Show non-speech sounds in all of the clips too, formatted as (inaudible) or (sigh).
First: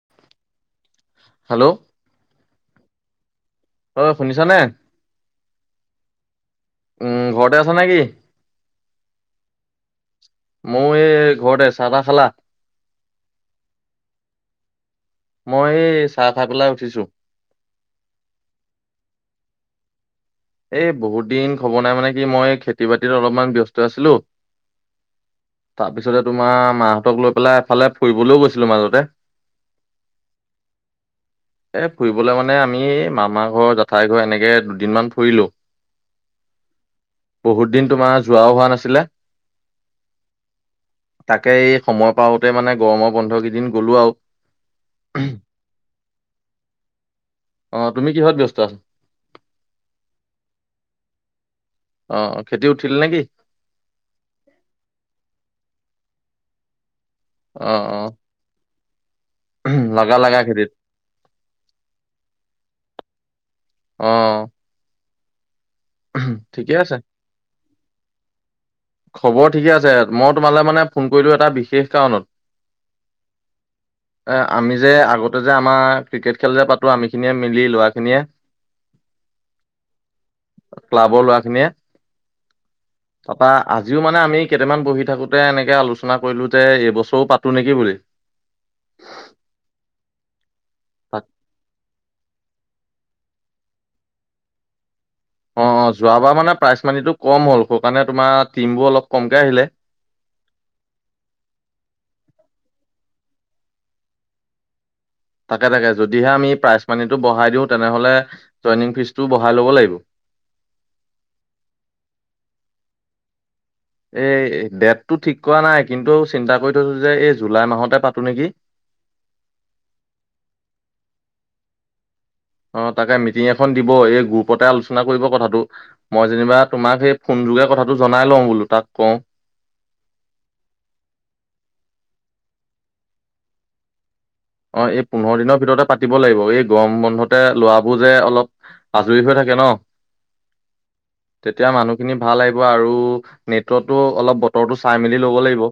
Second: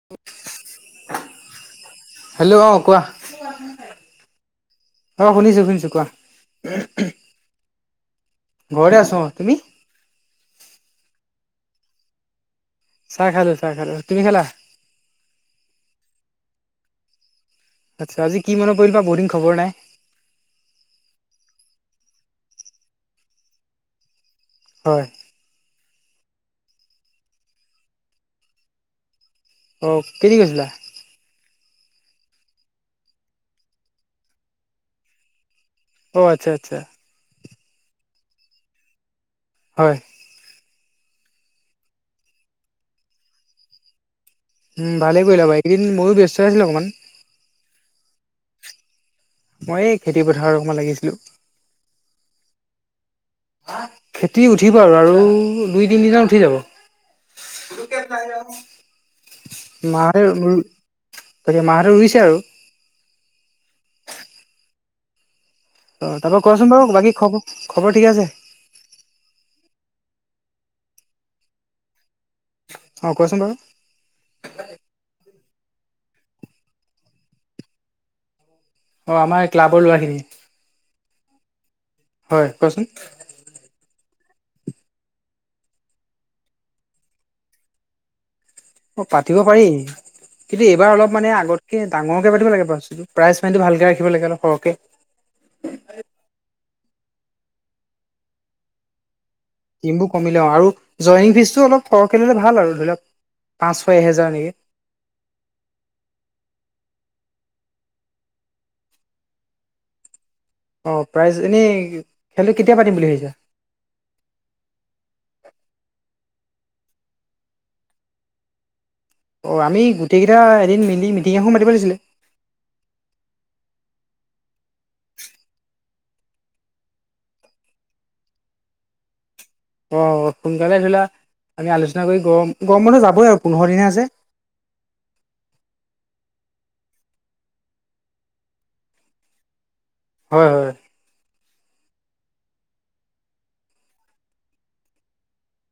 (unintelligible) Hello hello অ কোৱা? অ শুনিছানে অ শুনিছোঁ শুনিছোঁ, কোৱা? উ ঘৰতে আছ নে কি? ঘৰতে আছো অ, তুমি? ময়ো এ ঘৰতে। চাহ তাহ খালা? চাহ খালো, চাহ খালো। তুমি খালা? মই এ চাহ খাই পেলাই উঠিছো। আত্চ্ছা আজি কি মনত পৰিলে বা বহুত দিন খবৰ নাই। এই বহুত দিন খব নাই মানে কি মই খেতি বাতিত অলপমান ব্যস্ত আছিলো। হয়। তাৰপিছতে তোমাৰ মাহঁতক লৈ পেলাই এফালে ফুৰিবলৈও গৈছিলো মাজতে। অ কেতি গৈছিলা? এ ফুৰিবলে মানে আমি মামা ঘৰ জেঠাই ঘৰ এনেকে দুদিনমান ফুৰিলো। অ আত্চ্ছা আত্চ্ছা। বহুত দিন তোমাৰ যোৱাও হোৱা নাছিলে। হয়। তাকে এই সময় পাওঁতে মানে গৰমৰ বন্ধ কেইদিন গ'লো আও। ভালেই কৰিলা বা এইকেইদিন ময়ো ব্যস্ত আছিলো অকণমান। অ তুমি কিহত ব্যস্ত আছা। মই এই খেতি পথাৰ অকণমান লাগিছিলো অ খেতি উঠিল নে কি খেতি উঠিব আৰু আৰু দুই তিনিদিনত উঠি যাব অ অ (unintelligible) মা লাগা হতে লাগা ৰুই খেতিত গতিকে মাহটো ৰুইছে আৰু অ অ তাৰপৰা কচোন ঠিকে বাৰু আছে। বাকী খব খবৰ ঠিকে আছে খবৰ ঠিকে আছে মই তোমালে মানে ফোন কৰিলো এটা বিশেষ কাৰণত অ কোৱাচোন বাৰু এ আমি যে আগতে যে আমাৰ ক্ৰিকেট খেল যে পাতো আমি খিনিয়ে মিলি ল'ৰাখিনিয়ে অ আমাৰ এই ক্লাবৰ ল'ৰাখিনি ক্লাবৰ লোৱাখিনিয়ে হয় কোৱাচোন তাৰাপৰা আজিও মানে আমি কেইটামান বহি থাকোতে এনেকে আলোচনা কৰিলো যে এইবছৰো পাতো নেকি বুলি অ পাতিব পাৰি কিন্তু এইবাৰ অলপ তাক মানে আগতকে ডাঙৰকে পাতিব লাগেটো প্ৰ পানটো ভালকে ৰাখ লাগেল সৰহে অ অ যোৱাবাৰ মানে প্ৰাইজ মানিটো কম হ'ল সেই কাৰণে তোমাৰ টিমবোৰ অলপ কমকে আহিলে টিমবোৰ কমিলে অ আৰু জইনিং ফিজটো অলপ সৰহকৈ ল'লে ভাল আৰু ধৰি লওক পাঁচ ছয় এহেজাৰ নেকি তাকে তাকে যদিহে আমি প্ৰাইজ মানিটো বঢ়াই দিওঁ তেনেহলে জইনিং ফিজ টোও বঢ়াই ল'ব লাগিব অঁ প্ৰাইজ এনেই খেলটো কেতিয়া পাতিম বুলি ভাবিছ এই ডেটতটো ঠিক কৰা নাই কিন্তু চিন্তা কৰি থৈছো যে এই জুলাই মাহতে পাতো নেকি অ আমি গোটেইকেইটা এদিন মিলি মিটিং এখন মাতিব লিছিলে অ তাকে মিটিং এখন দিব এই গ্ৰুপতে আলোচনা কৰিব কথাটো মই যেনিবা তোমাক সেই ফোন যোগে কথাটো জনাই লওঁ বোলো তাত কওঁ অঁ সোনকালে ধৰি লা আমি আলোচনা কৰি গৰম গৰম মানহ যাবই আৰু পোন্ধৰ দিন হে আছে অ এই পোন্ধৰ দিনৰ ভিতৰতে পাতিব লাগিব এই গৰম বন্ধতে লোৱবোৰ যে অলপ আজৰি হৈ থাকে ন হয় হয় তেতিয়া মানুহখিনি ভাল লাগিব আৰু নেটৱটো অলপ বতৰটো চাই মেলি ল'ব লাগিব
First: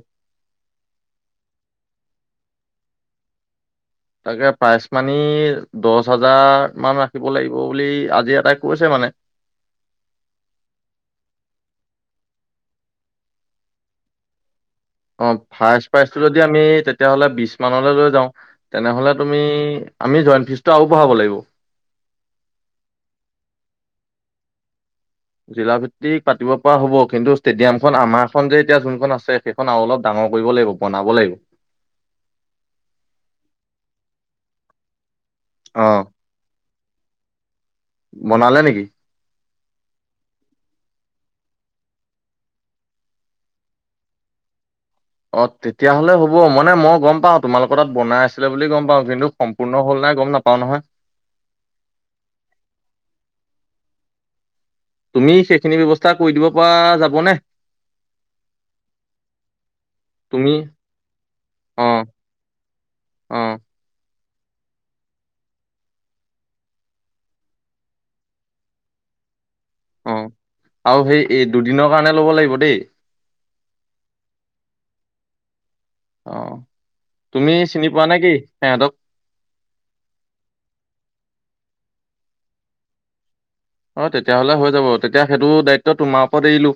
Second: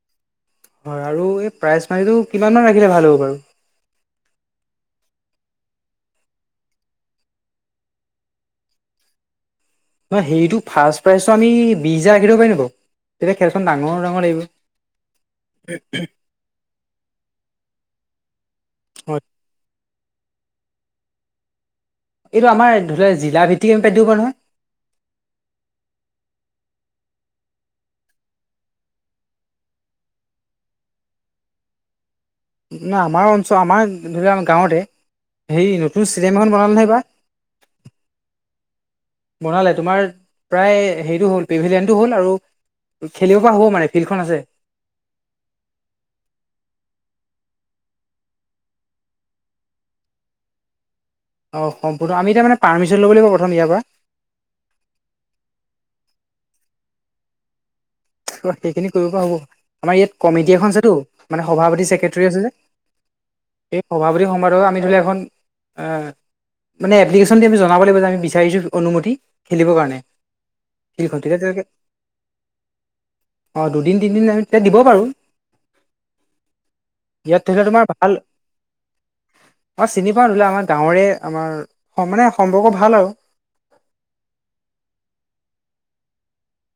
হয় আৰু এই প্ৰাইজ মাৰিটো কিমান ম ৰাখিলে ভাল হ'ব বাৰু তাকে প্ৰাইচ মানি দহ হাজাৰ মান ৰাখিব লাগিব বুলি আজি এটাই কৈছে মানে নহয় সেইটো ফাৰ্ষ্ট প্ৰাইজটো আমি বিশছ হাজাৰ ৰাখি দিব পাৰিমো বাৰু তেতিয়া খেলখন ডাঙৰ ডাঙৰ লাগিব অ ফাৰ্ষ প্ৰাইজটো যদি আমি তেতিয়াহ'লে বিশ মানলৈ লৈ যাওঁ তেনেহলে হয় তুমি আমি জইণ্ট ফিজটো আৰু বঢ়াব লাগিব এইটো আমাৰ ধৰি লোৱা জিলা ভিত্তিক আম পেদিব নহয়। জিলা ভিত্তিক পাতিব পৰা হ'ব কিন্তু ষ্টেডিয়ামখন আমাৰখন যে এতিয়া যোনখন আছে অলপ ডাঙৰ কৰিব লাগিব বনাব লাগিব। নাই আমাৰ অঞ্চল আমাৰ ধৰি লওক গাঁৱতে হেৰি অ', নতুন চিনেমা এখন বনালে নহয় এইবাৰ। বনালে নেকি? বনালে তোমাৰ প্ৰায় হেৰিটো হ'ল প্ৰিভিলিয়ানটো হ'ল আৰু খেলিব পৰা হ'ব মানে ফিল্ডখন আছে। অ তেতিয়াহ'লে হ'ব মানে মই গম পাওঁ তোমালোকৰ তাত বনাই আছিলে বুলি গম পাওঁ কিন্তু সম্পূৰ্ণ হ'ল নাই গম নাপাও নহয়। অ সম্পূৰ্ণ আমি এতিয়া মানে পাৰমিশন ল'ব লাগিব প্ৰথম ইয়াৰ পৰা। তুমি সেইখিনি ব্যৱস্থা কৰি দিব পৰা যাব নে? সেইখিনি কৰিব হ'ব আমাৰ ইয়াত তুমি কমিটি এখন আছেতো মানে সভাপতি অ ছেক্ৰেটৰী আছে যে। অ এই সভাপতি সমাৰ আমি ধৰি লও এখন মানে এপ্লিকেশন আমি জনাব লাগ যে আমি বিচাৰিছো অনুমতি খেলিব কাৰণে। অ আৰু ফিল্ডখন সেই তেতিয়া এই তেওঁলোকে দুদিনৰ কাৰণে ল'ব লাগিব দেই। অ দুদিন তিনিদিন আমি তেতিয়া দিব বাৰো। অ ইয়াত তুমি ধৰি লও চিনি পোৱা নে কি সিহঁতক? মই চিনি পাওঁ ধৰিলেলে আমাৰ গাঁৱৰে আমাৰ মানে সম্পৰ্ক ভাল আৰু। অ তেতিয়াহলে হৈ যাব তেতিয়া সেইটো দায়িত্ব তোমাৰ ওপৰত এৰিলো।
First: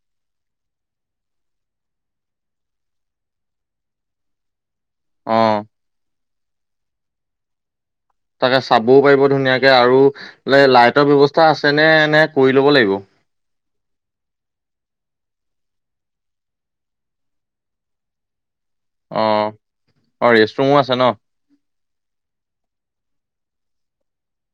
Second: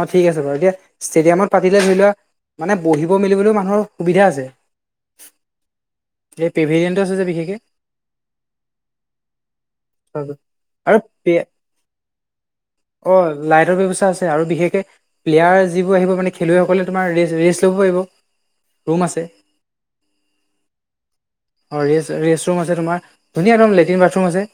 অঁ ঠিক আছে বাৰু এতিয়া ষ্টেডিয়ামত পাতিলে ধৰি লোৱা মানে বহিব মেলিবলৈও মানুহৰ সুবিধা আছে। অ এই প্ৰেভেৰিয়ে আছে যে বিশেষকে। তাকে চাবও পাৰিব ধুনীয়াকে আৰু আৰু লাইটৰ ব্যৱস্থা আছে নে এনে কৰি ল'ব লাগিব? অ লাইটৰ ব্যৱস্থা আছে আৰু বিশেষকে প্লেয়াৰ যিবোৰ আহিব মানে খেলুৱৈসকলে তোমাৰ ৰেষ্ট ৰেষ্ট ল'ব পাৰিব। ৰুম আছে অ অ ৰেষ্ট ৰুমো আছে ন? অ ৰেচ ৰেচ ৰুম আছে তোমাৰ ধুনীয়া একদম লেট্ৰিন বাথৰুম আছে।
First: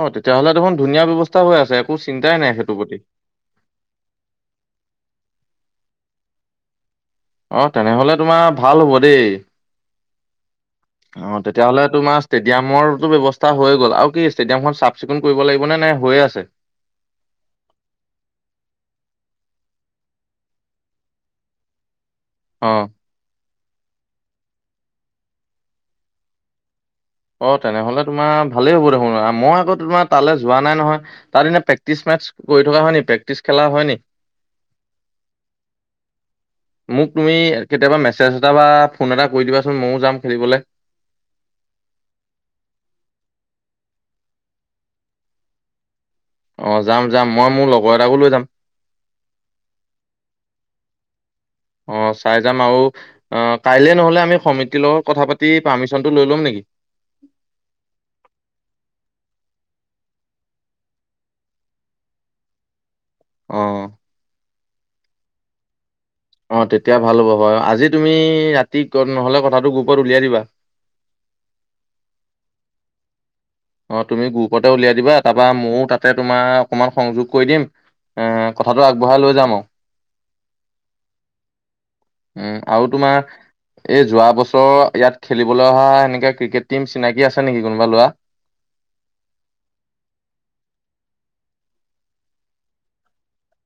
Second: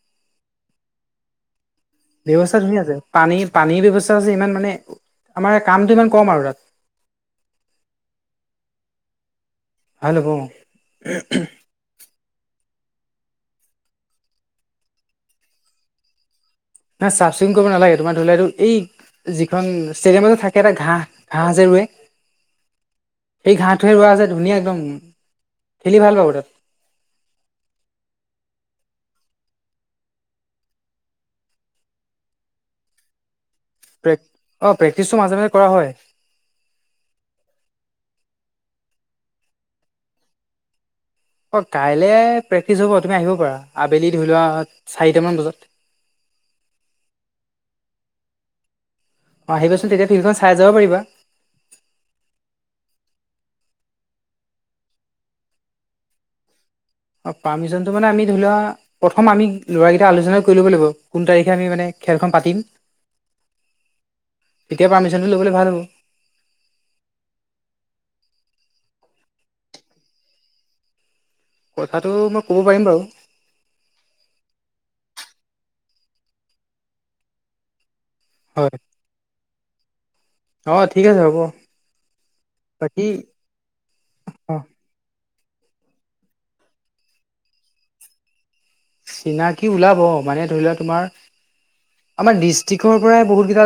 অঁ তেতিয়াহ'লে দেখোন ধুনীয়া ব্যৱস্থা হৈ আছে একো চিন্তাই নাই ব্যৱস্থা সেইটোৰ ধুনীয়া আছে প্ৰতি। পানী পানীৰ ব্যৱস্থা আছে ইমান মানে আমাৰ কামটো ইমান কম আৰু তাত অ তেনেহলে তোমাৰ ভাল হ'ব দেই ভাল হ'ব অ তেতিয়াহলে তোমাৰ ষ্টেডিয়ামৰো ব্যৱস্থা হৈ গ'ল আৰু কি ষ্টেডিয়ামখন চাফ চিকুণ কৰিব লাগিব নে নে হৈয়ে আছে? না চাফ চিকুণ কৰিব নালাগে সটোমান ধৰি ললে আৰু এই যিখন ষ্টেডিয়ামতে থাকে এটা ঘাঁহ ঘাঁহ যে ৰুৱে। অ সেই ঘাঁহটোহে ৰোৱা যে ধুনীয়া একদম খেলি ভাল পাব তাত। অ তেনেহলে তোমাৰ ভালেই হ'ব দেখোন মই আকৌ তোমাৰ তালৈ যোৱা নাই নহয়। তাৰ দিনে প্ৰে্টিচ মেচ কৰি থকা হয় নি প্ৰেক্টিচ খেলা হয় ন নি? প্ৰেক অ প্ৰেক্টিচটো মাজে মাজে কৰা হয়। মোক তুমি কেতিয়াবা মেছেজ এটা বা ফোন এটা কৰি দিবাচোন ময়ো যাম খেলিবলৈ। অ কাইলে প্ৰেক্টিচ হ'ব তুমি আহিব পাৰা আবেলি ধৰি লোৱা চাৰিটামান বজাত। অ যাম যাম মই মোৰ লগৰ এটাকো লৈ যাম। অঁ আহিবাচোন তেয়া ফিলডখন চাই যাব পাৰিবা। অ চাই যাম আ অ কাইলে নহ'লে আমি সমিতিৰ লগত কথা পাতি পাৰ্মিচনটো লৈ ল'ম নেকি? অঁ পাৰ্মিশ্যনটো মানে আমি ধৰি লোৱা প্ৰথম আমি ল'ৰাকেইটা আলোচনা কৰি ল'ব লাগিব কোন তাৰিখে আমি মানে খেলখন পাতিম। অ তেতিয়া পাৰমিচনটো ল'বলে ভাল হ'ব। অ তেতিয়া ভাল হ'ব হয় আজি তুমি ৰাতি নহ'লে কথাটো গ্ৰুপত উলিয়াই দিবা। কথাটো মই ক'ব পাৰিম বাৰু। অ তুমি গ্ৰুপতে উলিয়াই দিবা তাৰপা ময়ো তাতে তোমাৰ অকণমান সংযোগ কৰি দিম এ হয় কথাটো আগবঢ়াই লৈ যাম আৰু অ ঠিক আছে হ'ব উম আৰু বাকী তোমাৰ এই যোৱা অ বছৰ ইয়াত খেলিবলৈ অহা সেনেকা ক্ৰিকেট টিম চিনাকি আছে নেকি কোনোবা লৰা। চিনাকি ওলাব মানে ধৰি লোৱা তোমাৰ আমাৰ ডিষ্ট্ৰিক্টৰ পৰাই বহুতকেইটা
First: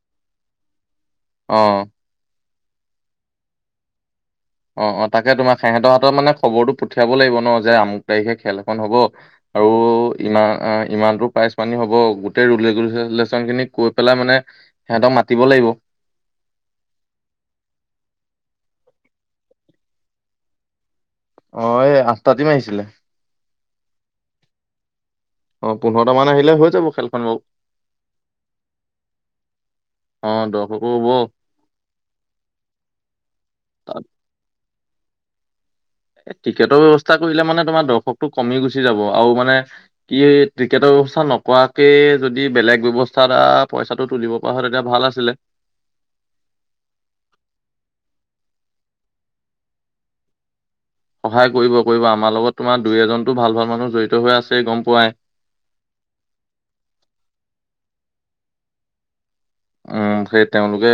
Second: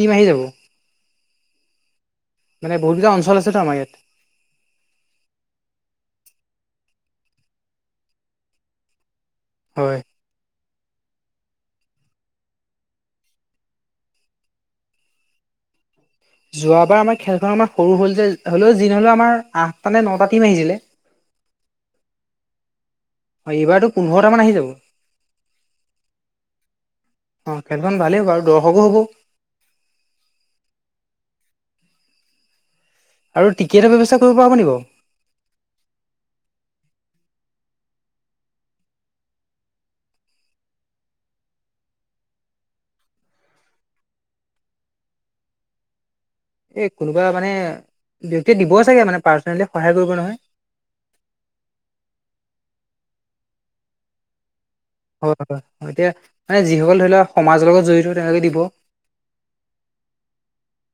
টিম আহি যাব অঁ মানে বহুত কেইটা অঞ্চল আছে ত আমাৰ ইয়াত অ অ তাকে তোমাৰ সিহঁতৰ হাতৰ মানে খবৰটো পঠিয়াব লাগিব ন যে আমুক তাৰিখে খেল এখন হব আৰু হয় ইমান ইমানতটো প্ৰাইচ পানী হ'ব গোটেই ৰুল (unintelligible) খিনি কৈ পেলাই মানে সিহঁতক মাতিব লাগিব যোৱাবাৰ আমাৰ খেলখন আমাৰ সৰু হ'ল যে হ'লেও যি নহলেও আমাৰ আঠটা নে নটা টিম আহিছিলে অ এই আঠটা টিম আহিছিলে হয় এইবাৰতো পোন্ধৰটা মান আহি যাব অ পোন্ধৰটা মান আহিলে হৈ যাব খেলখন বাৰু অ খেলখন ভালেই হ'ব আৰু দৰ্শকো হ'ব (unintelligible) হব আৰু টিকেটৰ তাত ব্যৱস্থা কৰিব পৰা হ'ব নি বাৰু টিকেটৰ ব্যৱস্থা কৰিলে মানে তোমাৰ দৰ্শকটো কমি গুচি যাব আৰু মানে কি ক্ৰিকেটৰ ব্যৱস্থা নকৰাকে যদি বেলেগ ব্যৱস্থা আ পইচাটো তুলিব কোৱা হয় এতিয়া ভাল আছিলে এই কোনোবা মানে ব্যক্তিয়ে দিব চাগে মানে পাৰ্চনেলি সহায় কৰিব নহয় সহায় কৰিব কৰিব আমাৰ লগত তোমাৰ দুই এজনতো ভাল ভাল মানুহ জড়িত হৈ আছে গম পোৱাই হয় হয় হয় এতিয়া মানে যিসকল ধৰি লওক সমাজৰ লগত জড়িত তেওঁলোকে দিব উম সেই তেওঁলোকে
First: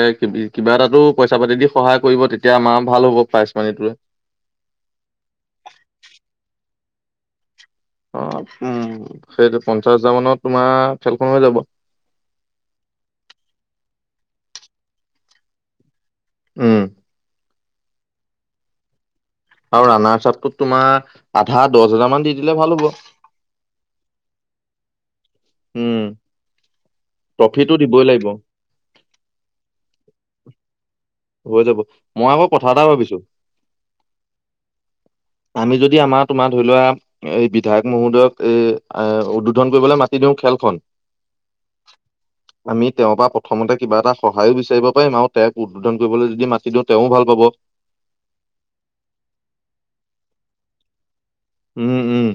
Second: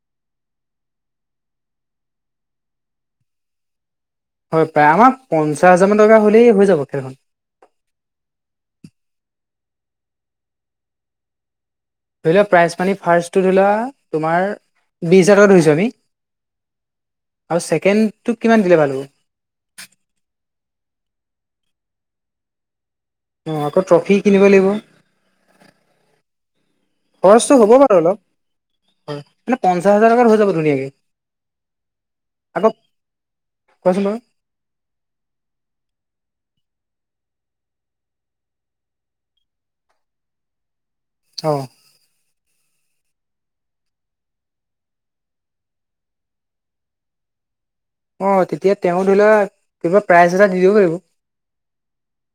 কিবা এটাতো পইচা পাতি দি সহায় কৰিব তেতিয়া আমাৰ ভাল হ'ব পাইচ পানীটোৱে হয় প্ৰায় আমাৰ পঞ্চাছ হাজাৰ মান টকা হ'লেই হৈ যাব খেলখন অ উম সেইটো পঞ্চাশ হাজাৰ মানত তোমাৰ খেলখন হৈ যাব ধৰি লোৱা প্ৰাইজ মানি ফাৰ্ষ্টটো ধৰি লোৱা তোমাৰ বিছ হাজাৰ টকা ধৰিছোঁ আমি উম আৰু ছেকেণ্ডটোক কিমান দিলে ভাল হব আৰু ৰানাৰ চাপটোত তোমাৰ আধা দহ হাজাৰ মান দি দিলে ভাল হ'ব অঁ আকৌ ট্ৰফি কিনিব লাগিব উম, খৰচটো হ'ব ট্ৰফিটো বাৰু দিবই অলপ লাগিব হয় মানে পঞ্চাশ হাজাৰকাৰ হৈ যাব ধুনীয়া আকে হৈ যাব মই আকৌ কথাএটা ভাবিছো কোৱাচোন বাৰু আমি যদি আমাৰ তোমাৰ ধৰি লোৱা এই বিধায়ক মহোদয়ক এ উদ্বোধন কৰিবলৈ মাতি দিওঁ খেলখন অঁ আমি তেওঁৰ পৰা প্ৰথমতে কিবা এটা সহায়ো বিচাৰিব পাৰিম আৰু তেওঁক উদ্ধোধন কৰিবলৈ যদি মাতি দিওঁ তেওঁও ভাল পাব অ তেতিয়া তেওঁ ধৰি লোৱা কিবা প্ৰাইজ এটা দি দিব পাৰিব উম উম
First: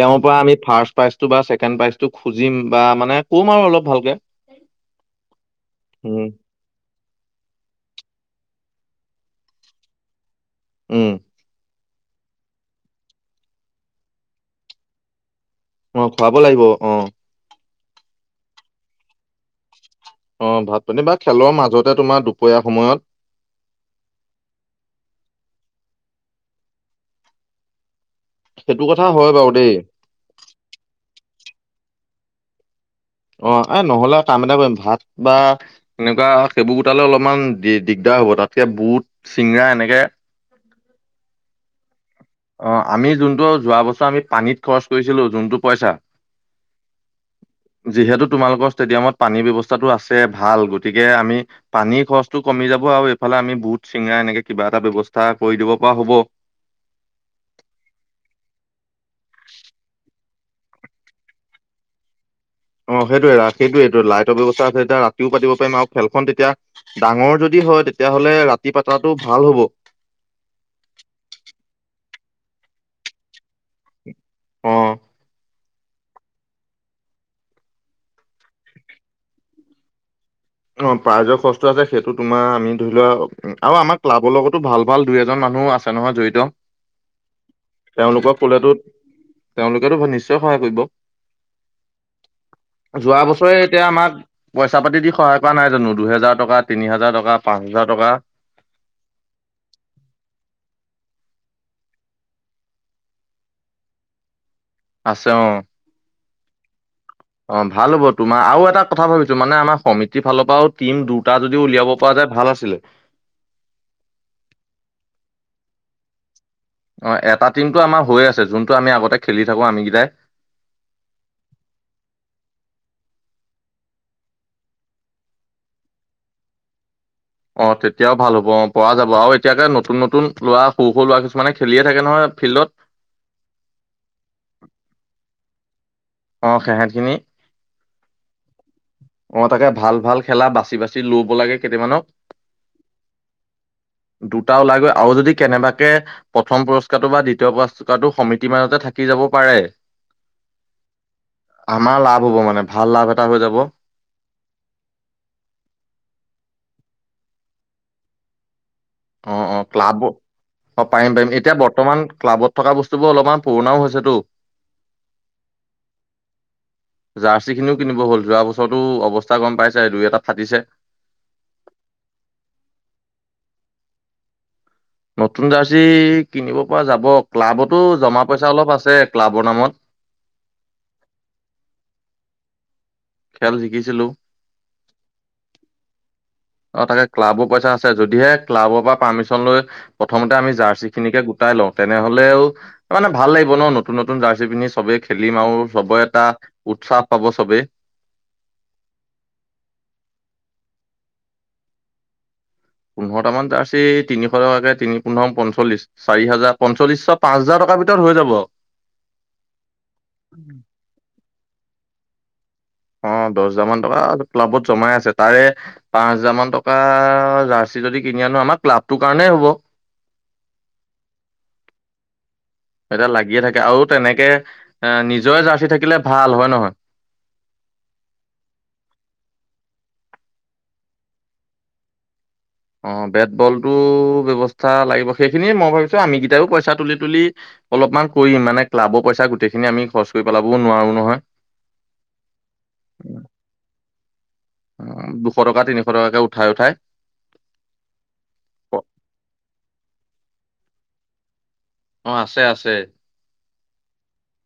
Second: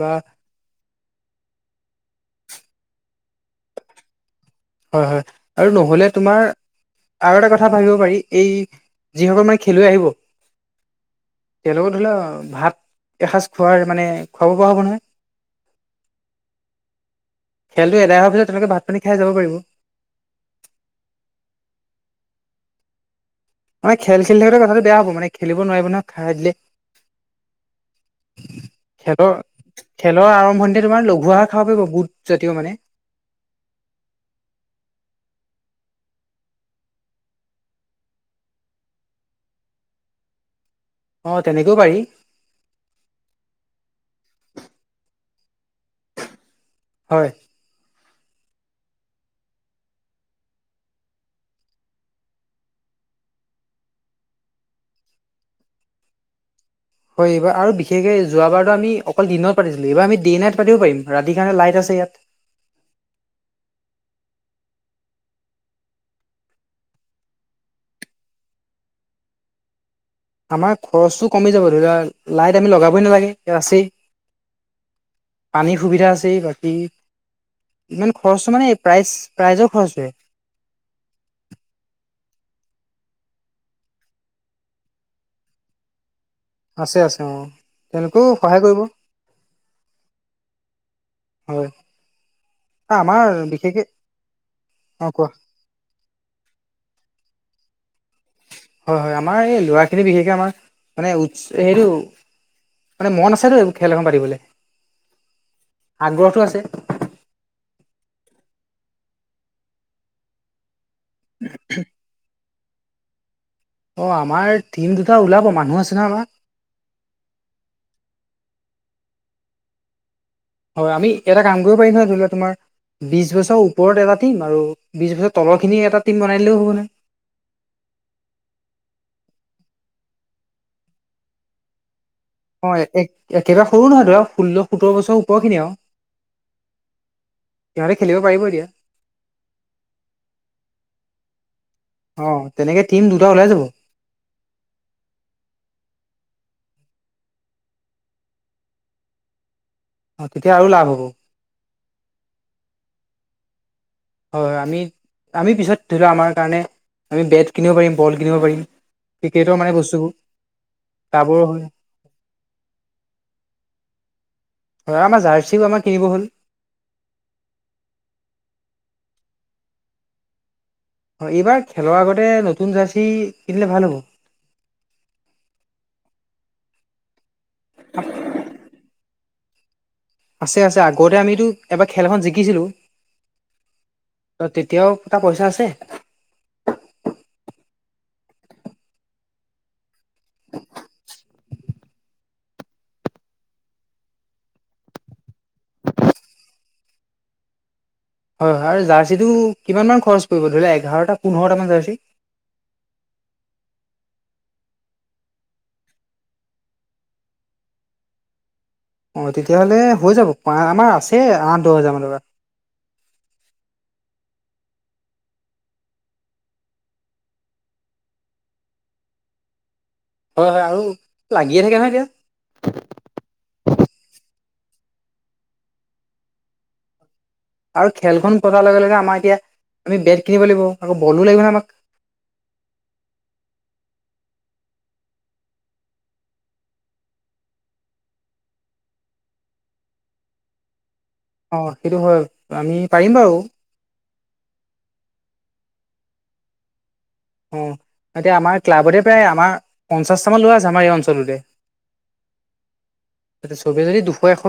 বা পৰা আমি ফাৰ্ষ্ট প্ৰাইজটো বাছেকেণ্ড প্ৰাইজটো খুজিম বা মানে ক'ম আৰু অলপ ভালকে হয় হয় আৰু নহ'লে উম তোমাৰ আৰু এটা কথা ভাবিব পাৰি এই যিসকল মানে খেলুৱৈ আহিব উম তেওঁলোকত ধৰি ল ভাত এসাঁজ খোৱাৰ মানে খুৱাব পৰা হ'ব নহয় অ খুৱাব লাগিব অ খেলটো এদাই হোৱা পাছত তেওঁ লোকে ভাত পানী খাই যাব পাৰিব অ ভাত পানী বা খেলৰ মাজতে তোমাৰ দুপৰীয়া সময়ত মানে খেল খেল থাকিলে কথাটো বেয়া হ'ব মানে খেলিব নোৱাৰিব ন খা দিলে। সেইটো কথা খেলৰ হয় বাৰু দেই খেলৰ আৰম্ভণিতে তোমাৰ লঘু আহা খাব পাৰিব বুট জাতীয় মানে। অ এ নহ'লে কাম এটা কৰিম ভাত বা এনেকুৱা সেইবোৰ গোটালে অলপমান দি দিগদাৰ হ'ব তাতকে বুট চিঙৰা এনেকে অ তেনেকৈ পাৰি। অ আমি যোনটো যোৱা বছৰ আমি পানীত খৰচ কৰিছিলো যোনটো পইচা। হয়। যিহেতু তোমালোকৰ ষ্টেডিয়ামত পানীৰ ব্যৱস্থাতো আছে, ভাল গতিকে আমি পানীৰ খৰচটো কমি যাব আৰু এইফালে আমি বুট চিঙৰা এনেকে কিবা এটা ব্যৱস্থা কৰি দিব পৰা হ'ব। হয় এইবা আৰু বিশেষকে যোৱা বাৰ ত আমি অকল দিনত পাতিছিলো এইবাৰ আমি ডেই নাইট পাতিব পাৰিম, ৰাতি কাৰণে লাইট আছে ইয়াত। অ সেইটোয়ে ৰাকেটোয়ে এইটো লাইটৰ ব্যৱস্থা আছে তেতিয়া ৰাতিও পাব পাৰিম আৰু খেলখন তেতিয়া ডাঙৰ যদি হয় তেতিয়াহ'লে ৰাতি পাতাটো ভাল হব। আমাৰ খৰচটো কমি যাব ধৰি লোৱা লাইট আমি লগাবই নালাগে, এইয়া আছেই। অ। পানীৰ সুবিধা আছেই বাকী ইমান খৰচো মানে প্ৰাইজ প্ৰাইজৰ খৰচোৱে অ প্ৰাইজৰ খৰচটো আছে সেইটো তোমাৰ আমি ধৰি ল আও আমাৰ ক্লাবৰ লগতো ভাল ভাল দুই এজন মানুহ আছ- তা নহয় জড়িত। আছে আছে অ তেওঁলোকেও তেওঁলোকক সহায় ক'লেতো কৰিব। তেওঁলোকেতো নিশ্চয় সহায় কৰিব। হয় যোৱা আমাৰ বছৰে এতিয়া বিশেষকে আমাক পইচা পাতি অ দি কোৱা সহায় কৰা নাই জানো দুহেজাৰ টকা, তিনি হাজাৰ টকা, পাঁচ হাজাৰ টকা। হয় হয় আমাৰ এই ল'ৰা খিনি বিশেষকে আমাৰ মানে উৎস এ সেইটো মানে মন আছেটো খেল এখন পাতিবলে। আছে অ। আগ্ৰহটো আছে। অ ভাল হ'ব তোমাৰ আও এটা কথা ভাবিছো মানে আমাৰ সমিতিৰ ফালৰ পৰাও টিম দুটা যদি উলিয়াব পৰা যায় ভাল আছিলে। অ আমাৰ টিম দুটা ওলাব মানুহ আছে নহয় আমাৰ। অ এটা টিমতটো আমাৰ হৈ আছে যোনটো আমি আগতে খেলি থাকো আমি কেইটাই। হয় আমি এটা কাম কৰিব পাৰিম নহয় ধৰি ল তোমাৰ। বিশ বছৰ ওপৰত এটা টিম আৰু বিশ বছৰ তলৰ খিনি এটা টিম বনাই দিলোঁ হ'ব নহয়। অ তেতিয়াও ভাল হ'ব অ পৰা যাব আও এতিয়াকে নতুন নতুন ল'ৰা সৰু সৰু লৰা কিছুমানে খেলিয়ে থাকে নহয়। ফিল্ডত অ একেবাৰে সৰু নহয় ধৰক ষোল্ল সোতৰ বছৰ ওপৰ খিনি আও। অ সেহেতখিনি সিহঁতে খেলিব পাৰিব দিয়া। অ তাকে ভাল ভাল খেলা বাচি বাচি লোব লাগে কেইটামানক। অ তেনেকে টিম দুটা ওলাই যাব দুটা ওলাইগৈ আৰু যদি কেনেবাকে প্ৰথম পুৰস্কাৰটো বা দ্বিতীয় পুৰস্কাৰটো সমিতি মাজতে থাকি যাব পাৰে। অ তেতিয়া আৰু লাভ হ'ব। আমাৰ লাভ হ'ব মানে ভাল লাভ এটা হৈ যাব। হয় হয় আমি আমি পিছত ধৰি লও আমাৰ কাৰণে আমি বেট কিনিব পাৰিম, বল কিনিব পাৰিম। অ ক্ৰিকেটৰ অ মানে ক্লাব বস্তুবোৰ অ পাৰিম পাৰিম টাবৰো এতিয়া হয় বৰ্তমান ক্লাবত থকা বস্তু বোৰ অলপমান পুৰণাও হৈছেতো। হয় আমাৰ জাৰ্চিও আমাৰ কিনিব হ'ল। জাৰ্চি খিনিও কিনিব হ'ল যোৱা বছৰৰতো অৱস্থা গম পাইছে দুই এটাত ফাটিছে। হয় এইবাৰ খেলৰ আগতে নতুন জাৰ্চি কিনিলে ভাল হ'ব। নতুন জাৰ্চি কিনিব পৰা যাব ক্লাবতো জমা পইচা অলপ আছে ক্লাবৰ নামত আছে আছে আগতে আমিতো এবাৰ খেল এখন জিকিছিলো খেল যিকিছিলো ত তেতিয়াওটা পইচা আছে অ তাকে ক্লাবৰ পইচা আছে যদিহে ক্লাবৰ পৰা পাৰ্মিশচন লৈ প্ৰথমতে আমি জাৰ্চি খিনিকে গোটাই লওঁ তেনেহলেও মানে ভাল লাগিব ন নতুন নতুন জাৰ্চি পিন্ধি চবে খেলিম আৰু চবৰে এটা উৎসাহ পাব চবে। হয় হয় আৰু জাৰ্চিটো কিমান মান খৰচ পৰিব ধৰি লোৱা এঘাৰটা পোন্ধৰটামান জাৰ্চি। পোন্ধৰামান জাৰ্চি তিনিশ টকাকে তিনি পোন্ধৰ ম পঞ্চল্লিছ চাৰি হাজাৰ পঞ্চল্লিশ পাঁচ হাজাৰ টকাৰ ভিতৰত হৈ যাব অঁ তেতিয়াহ'লে হৈ যাব আমাৰ আছে আঠ দহ হেজাৰ মানৰ অ দহ হাজাৰ মান টকা ক্লাবত জমাই আছে তাৰে পাঁচ হাজাৰ মান টকা জাৰ্চি যদি কিনি আনো আমাৰ ক্লাবটোৰ কাৰণেই হ'ব হয় হয় আৰু লাগিয়ে থাকে নহয় এতিয়া এয়া লাগিয়ে থাকে আৰু তেনেকে এ নিজৰে জাৰ্চি থাকিলে ভাল হয় নহয় আৰু খেলখন কজাৰ লগে লগে আমাৰ এতিয়া আমি বেট কিনিব লাগিব আকৌ বলো লাগিব নে আমাক অ বেট বলটোো ব্যয়ৱস্থা লাগিব সেইখিনিয় মই ভাবিছো আমি কেইটাইও পইচা তুলি তুলি অলপমান কৰিম মানে ক্লাবৰ পইচা গোটেইখিনি আমি খৰচ কৰি পেলাবও নোৱাৰো নহয় অ সেইটো হয় আমি পাৰিম বাৰু দুশ টকা তিনিশ টকাকে উঠাই উঠাই অ এতিয়া আমাৰ অ', ক্লাবতে প্ৰায় আমাৰ পঞ্চাছটামান লোৱা আছে আমাৰ এই অঞ্চলটোতে অ আছে আছে ত চবে যদি দুশ এখন